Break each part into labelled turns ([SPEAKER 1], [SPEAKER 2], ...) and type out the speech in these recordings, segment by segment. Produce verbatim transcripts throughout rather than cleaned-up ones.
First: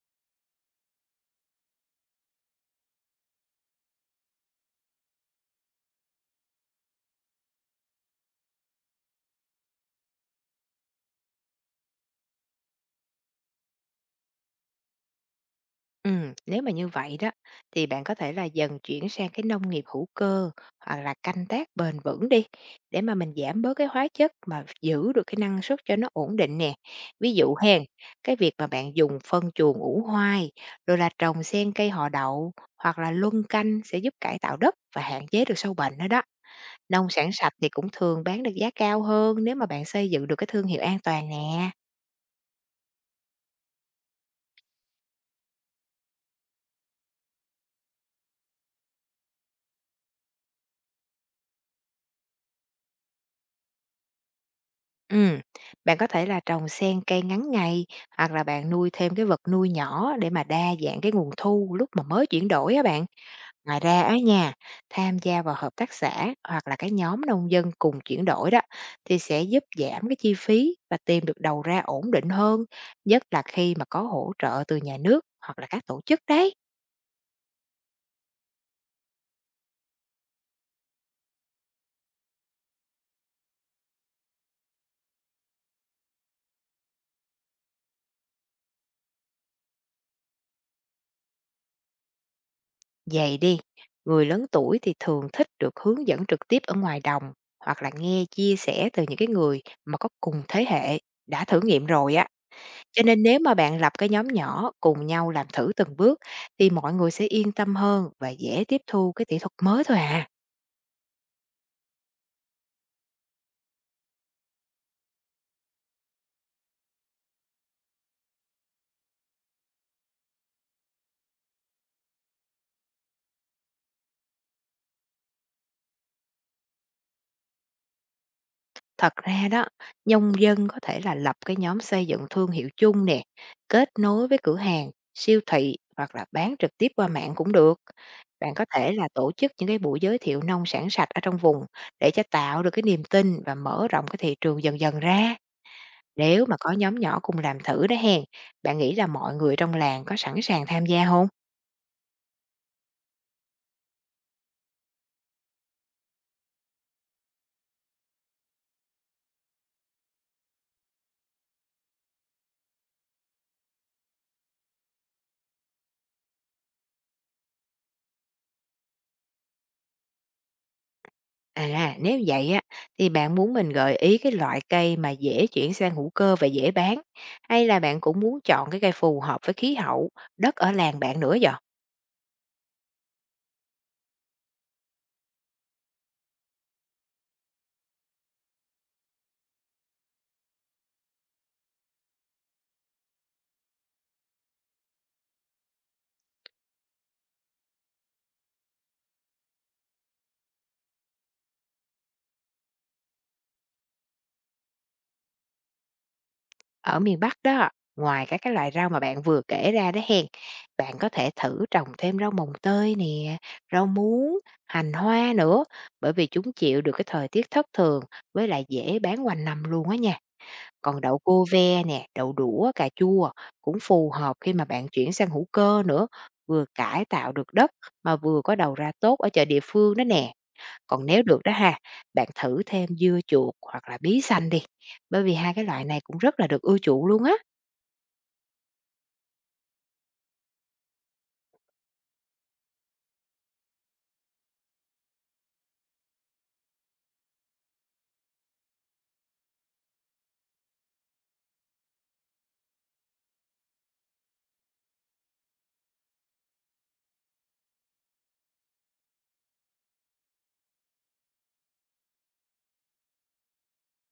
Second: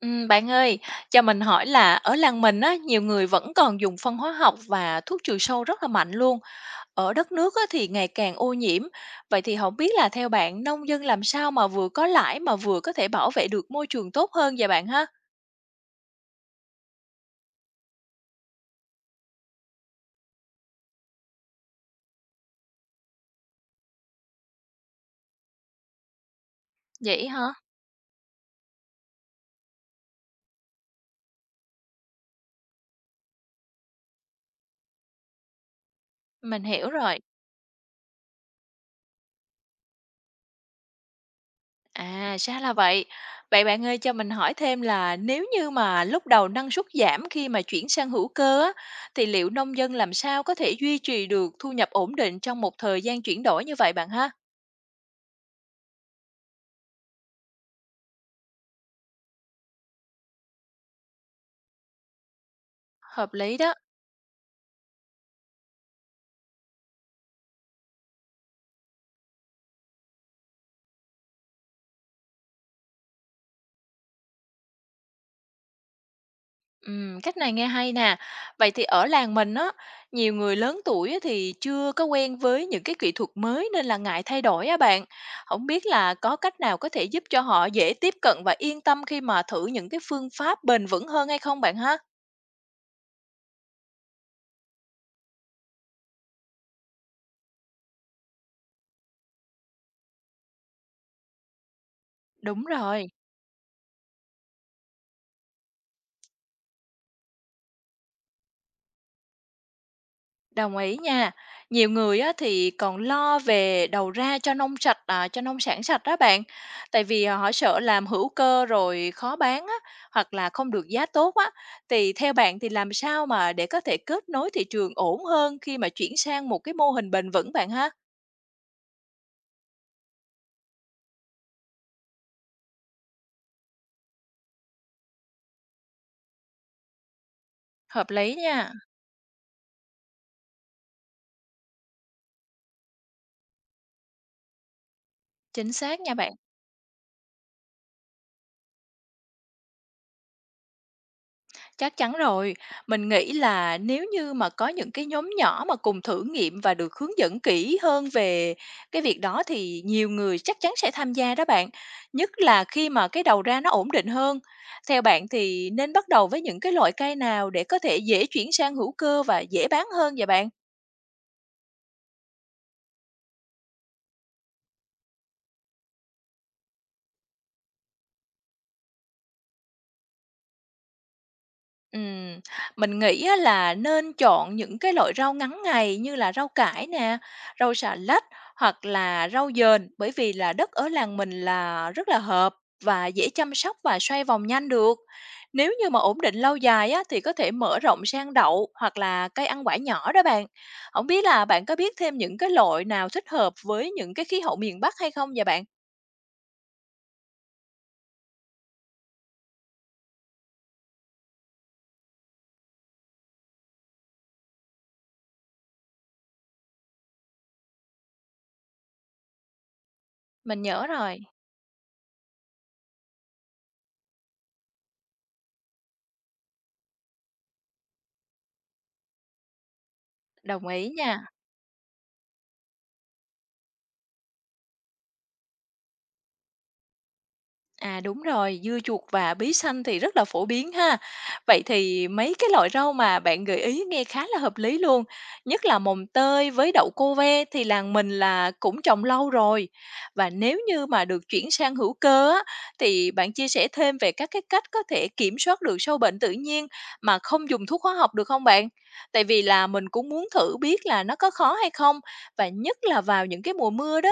[SPEAKER 1] Ừm, bạn ơi, cho mình hỏi là ở làng mình á, nhiều người vẫn còn dùng phân hóa học và thuốc trừ sâu rất là mạnh luôn. Ở đất nước á, thì ngày càng ô nhiễm. Vậy thì không biết là theo bạn, nông dân làm sao mà vừa có lãi mà vừa có thể bảo vệ được môi trường tốt hơn vậy bạn ha?
[SPEAKER 2] Ừ, nếu mà như vậy đó thì bạn có thể là dần chuyển sang cái nông nghiệp hữu cơ hoặc là canh tác bền vững đi, để mà mình giảm bớt cái hóa chất mà giữ được cái năng suất cho nó ổn định nè.
[SPEAKER 1] Vậy
[SPEAKER 2] Ví
[SPEAKER 1] hả?
[SPEAKER 2] dụ hen, cái việc mà bạn dùng phân chuồng ủ hoai rồi là trồng xen cây họ đậu hoặc là luân canh sẽ giúp cải tạo đất và hạn chế được sâu bệnh đó đó.
[SPEAKER 1] Mình hiểu
[SPEAKER 2] Nông
[SPEAKER 1] rồi.
[SPEAKER 2] sản sạch thì cũng thường bán được giá cao hơn nếu mà bạn xây dựng được cái thương hiệu an toàn nè.
[SPEAKER 1] À, ra là vậy. Vậy bạn ơi, cho mình hỏi thêm là nếu như mà lúc đầu năng suất giảm khi mà chuyển sang hữu cơ á, thì liệu nông dân làm sao có thể duy trì được thu nhập ổn định trong một thời gian chuyển đổi như vậy bạn ha?
[SPEAKER 2] Ừm, Bạn có thể là trồng xen cây ngắn ngày hoặc là bạn nuôi thêm cái vật nuôi nhỏ để mà đa dạng cái nguồn thu lúc mà mới chuyển đổi á bạn.
[SPEAKER 1] Hợp lý đó.
[SPEAKER 2] Ngoài ra á nha, tham gia vào hợp tác xã hoặc là cái nhóm nông dân cùng chuyển đổi đó thì sẽ giúp giảm cái chi phí và tìm được đầu ra ổn định hơn, nhất là khi mà có hỗ trợ từ nhà nước hoặc là các tổ chức đấy.
[SPEAKER 1] Ừm, cách này nghe hay nè. Vậy thì ở làng mình á, nhiều người lớn tuổi á thì chưa có quen với những cái kỹ thuật mới nên là ngại thay đổi á bạn. Không biết là có cách nào có thể giúp cho họ dễ tiếp cận và yên tâm khi mà thử những cái phương pháp bền vững hơn hay không bạn ha?
[SPEAKER 2] Vậy đi, người lớn tuổi thì thường thích được hướng dẫn trực tiếp ở ngoài đồng hoặc là nghe chia sẻ từ những cái người mà có cùng thế hệ đã thử nghiệm rồi á.
[SPEAKER 1] Đúng
[SPEAKER 2] Cho
[SPEAKER 1] rồi.
[SPEAKER 2] nên nếu mà bạn lập cái nhóm nhỏ cùng nhau làm thử từng bước thì mọi người sẽ yên tâm hơn và dễ tiếp thu cái kỹ thuật mới thôi à.
[SPEAKER 1] Đồng ý nha. Nhiều người á thì còn lo về đầu ra cho nông sạch, à, cho nông sản sạch đó bạn. Tại vì, à, họ sợ làm hữu cơ rồi khó bán á, hoặc là không được giá tốt á. Thì theo bạn thì làm sao mà để có thể kết nối thị trường ổn hơn khi mà chuyển sang một cái mô hình bền vững bạn ha?
[SPEAKER 2] Thật ra đó, nông dân có thể là lập cái nhóm xây dựng thương hiệu chung nè, kết nối với cửa hàng, siêu thị hoặc là bán trực tiếp qua mạng cũng được.
[SPEAKER 1] Hợp lý
[SPEAKER 2] Bạn có
[SPEAKER 1] nha,
[SPEAKER 2] thể là tổ chức những cái buổi giới thiệu nông sản sạch ở trong vùng để cho tạo được cái niềm tin và mở rộng cái thị trường dần dần ra.
[SPEAKER 1] chính xác nha bạn.
[SPEAKER 2] Nếu mà có nhóm nhỏ cùng làm thử đó hèn, bạn nghĩ là mọi người trong làng có sẵn sàng tham gia không?
[SPEAKER 1] Chắc chắn rồi. Mình nghĩ là nếu như mà có những cái nhóm nhỏ mà cùng thử nghiệm và được hướng dẫn kỹ hơn về cái việc đó thì nhiều người chắc chắn sẽ tham gia đó bạn. Nhất là khi mà cái đầu ra nó ổn định hơn. Theo bạn thì nên bắt đầu với những cái loại cây nào để có thể dễ chuyển sang hữu cơ và dễ bán hơn vậy bạn?
[SPEAKER 2] À, nếu vậy á thì bạn muốn mình gợi ý cái loại cây mà dễ chuyển sang hữu cơ và dễ bán, hay là bạn cũng muốn chọn cái cây phù hợp với khí hậu, đất ở làng bạn nữa vậy?
[SPEAKER 1] Ừm, mình nghĩ á là nên chọn những cái loại rau ngắn ngày như là rau cải nè, rau xà lách hoặc là rau dền, bởi vì là đất ở làng mình là rất là hợp và dễ chăm sóc và xoay vòng nhanh được. Nếu như mà ổn định lâu dài á, thì có thể mở rộng sang đậu hoặc là cây ăn quả nhỏ đó bạn. Không biết là bạn có biết thêm những cái loại nào thích hợp với những cái khí hậu miền Bắc hay không vậy bạn?
[SPEAKER 2] Ở miền Bắc đó, ngoài các cái loại rau mà bạn vừa kể ra đó hen, bạn có thể thử trồng thêm rau mồng tơi nè, rau muống, hành hoa nữa, bởi vì chúng chịu được cái thời tiết thất thường với lại dễ bán quanh năm luôn á nha.
[SPEAKER 1] Mình nhớ
[SPEAKER 2] Còn đậu
[SPEAKER 1] rồi,
[SPEAKER 2] cô ve nè, đậu đũa, cà chua cũng phù hợp khi mà bạn chuyển sang hữu cơ nữa, vừa cải tạo được đất mà vừa có đầu ra tốt ở chợ địa phương đó nè.
[SPEAKER 1] đồng ý
[SPEAKER 2] Còn nếu
[SPEAKER 1] nha.
[SPEAKER 2] được đó ha, bạn thử thêm dưa chuột hoặc là bí xanh đi, bởi vì hai cái loại này cũng rất là được ưa chuộng luôn á.
[SPEAKER 1] À, đúng rồi, dưa chuột và bí xanh thì rất là phổ biến ha. Vậy thì mấy cái loại rau mà bạn gợi ý nghe khá là hợp lý luôn, nhất là mồng tơi với đậu cô ve thì làng mình là cũng trồng lâu rồi. Và nếu như mà được chuyển sang hữu cơ á, thì bạn chia sẻ thêm về các cái cách có thể kiểm soát được sâu bệnh tự nhiên mà không dùng thuốc hóa học được không bạn? Tại vì là mình cũng muốn thử biết là nó có khó hay không và nhất là vào những cái mùa mưa đó.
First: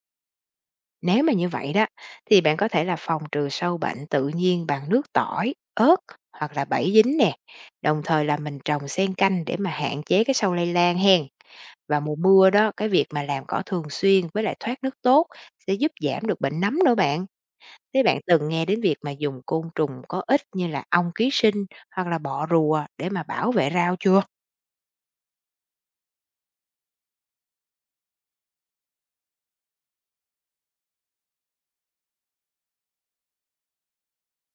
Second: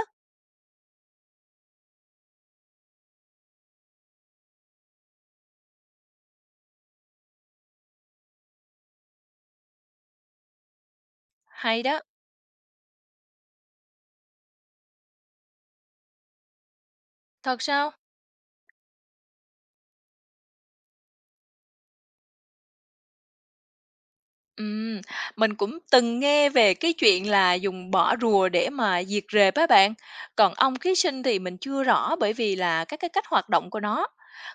[SPEAKER 2] Nếu mà như vậy đó thì bạn có thể là phòng trừ sâu bệnh tự nhiên bằng nước tỏi, ớt hoặc là bẫy dính nè. Đồng thời là mình trồng xen canh để mà hạn chế cái sâu lây lan hen.
[SPEAKER 1] Hay đó,
[SPEAKER 2] Vào mùa mưa đó, cái việc mà làm cỏ thường xuyên với lại thoát nước tốt sẽ giúp giảm được bệnh nấm nữa bạn.
[SPEAKER 1] thật sao?
[SPEAKER 2] Thế bạn từng nghe đến việc mà dùng côn trùng có ích như là ong ký sinh hoặc là bọ rùa để mà bảo vệ rau chưa?
[SPEAKER 1] Ừm, mình cũng từng nghe về cái chuyện là dùng bỏ rùa để mà diệt rệp á bạn. Còn ong ký sinh thì mình chưa rõ bởi vì là các cái cách hoạt động của nó.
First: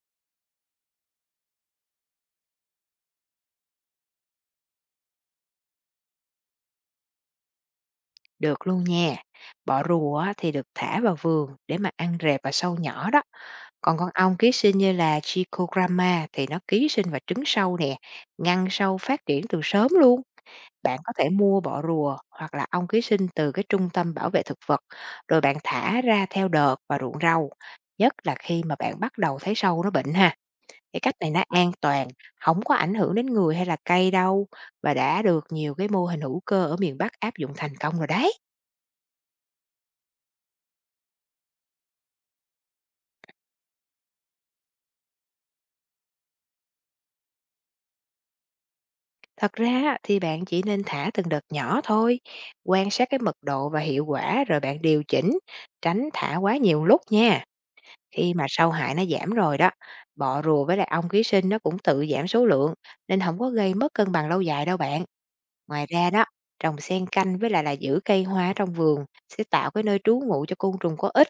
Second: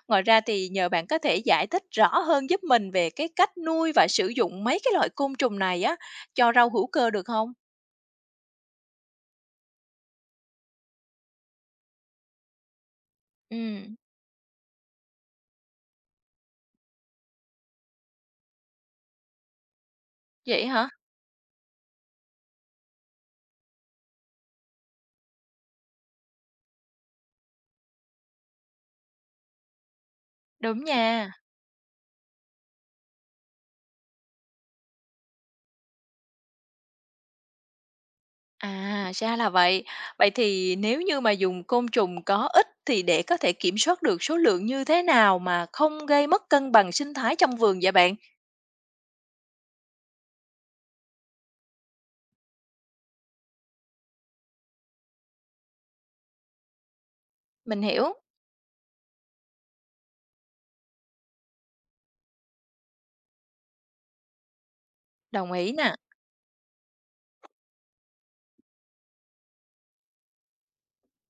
[SPEAKER 1] Ngoài ra thì nhờ bạn có thể giải thích rõ hơn giúp mình về cái cách nuôi và sử dụng mấy cái loại côn trùng này á cho rau hữu cơ được không?
[SPEAKER 2] Được luôn nha. Bọ rùa á, thì được thả vào vườn để mà ăn rệp và sâu nhỏ đó.
[SPEAKER 1] Ừm,
[SPEAKER 2] Còn con ong ký sinh như là Trichogramma thì nó ký sinh vào trứng sâu nè, ngăn sâu phát triển từ sớm luôn.
[SPEAKER 1] Vậy hả?
[SPEAKER 2] Bạn có thể mua bọ rùa hoặc là ong ký sinh từ cái trung tâm bảo vệ thực vật, rồi bạn thả ra theo đợt vào ruộng rau, nhất là khi mà bạn bắt đầu thấy sâu nó bệnh ha.
[SPEAKER 1] Đúng
[SPEAKER 2] Cái cách này
[SPEAKER 1] nha.
[SPEAKER 2] nó an toàn, không có ảnh hưởng đến người hay là cây đâu, và đã được nhiều cái mô hình hữu cơ ở miền Bắc áp dụng thành công rồi đấy.
[SPEAKER 1] À, ra là vậy. Vậy thì nếu như mà dùng côn trùng có ích thì để có thể kiểm soát được số lượng như thế nào mà không gây mất cân bằng sinh thái trong vườn vậy bạn?
[SPEAKER 2] Thật ra á, thì bạn chỉ nên thả từng đợt nhỏ thôi, quan sát cái mật độ và hiệu quả rồi bạn điều chỉnh, tránh thả quá nhiều lúc nha.
[SPEAKER 1] Mình hiểu,
[SPEAKER 2] Khi mà sâu hại nó giảm rồi đó, bọ rùa với lại ong ký sinh nó cũng tự giảm số lượng, nên không có gây mất cân bằng lâu dài đâu bạn.
[SPEAKER 1] đồng ý
[SPEAKER 2] Ngoài
[SPEAKER 1] nè.
[SPEAKER 2] ra đó, trồng xen canh với lại là giữ cây hoa trong vườn sẽ tạo cái nơi trú ngụ cho côn trùng có ích,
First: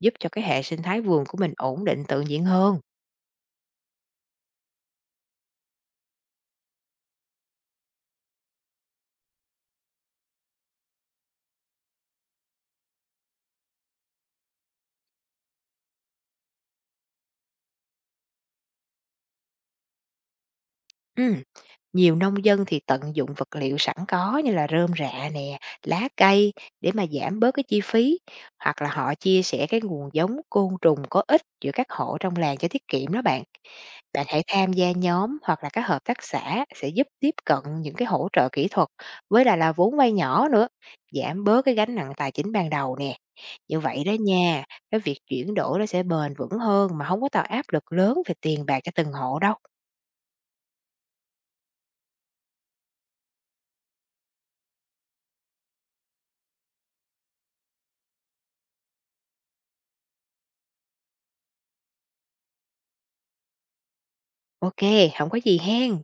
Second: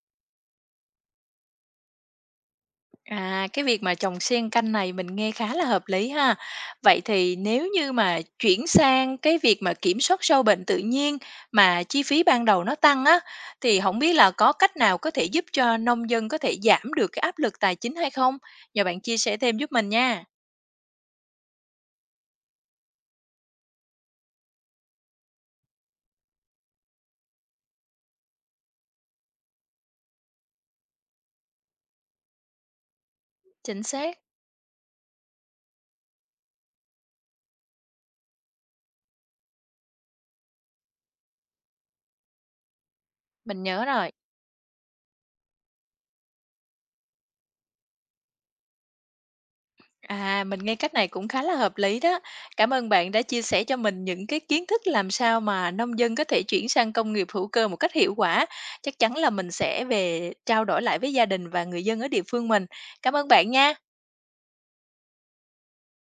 [SPEAKER 2] giúp cho cái hệ sinh thái vườn của mình ổn định tự nhiên hơn.
[SPEAKER 1] À, cái việc mà trồng xen canh này mình nghe khá là hợp lý ha. Vậy thì nếu như mà chuyển sang cái việc mà kiểm soát sâu bệnh tự nhiên mà chi phí ban đầu nó tăng á, thì không biết là có cách nào có thể giúp cho nông dân có thể giảm được cái áp lực tài chính hay không? Nhờ bạn chia sẻ thêm giúp mình nha.
[SPEAKER 2] Ừm, Nhiều nông dân thì tận dụng vật liệu sẵn có như là rơm rạ nè, lá cây để mà giảm bớt cái chi phí, hoặc là họ chia sẻ cái nguồn giống côn trùng có ích giữa các hộ trong làng cho tiết kiệm đó bạn.
[SPEAKER 1] Chính xác,
[SPEAKER 2] Bạn hãy tham gia nhóm hoặc là các hợp tác xã sẽ giúp tiếp cận những cái hỗ trợ kỹ thuật với lại là vốn vay nhỏ nữa, giảm bớt cái gánh nặng tài chính ban đầu nè.
[SPEAKER 1] mình
[SPEAKER 2] Như
[SPEAKER 1] nhớ
[SPEAKER 2] vậy
[SPEAKER 1] rồi.
[SPEAKER 2] đó nha, cái việc chuyển đổi nó sẽ bền vững hơn mà không có tạo áp lực lớn về tiền bạc cho từng hộ đâu.
[SPEAKER 1] À, mình nghe cách này cũng khá là hợp lý đó. Cảm ơn bạn đã chia sẻ cho mình những cái kiến thức làm sao mà nông dân có thể chuyển sang công nghiệp hữu cơ một cách hiệu quả. Chắc chắn là mình sẽ về trao đổi lại với gia đình và người dân ở địa phương mình. Cảm ơn bạn nha.
[SPEAKER 2] Ok, không có gì hen.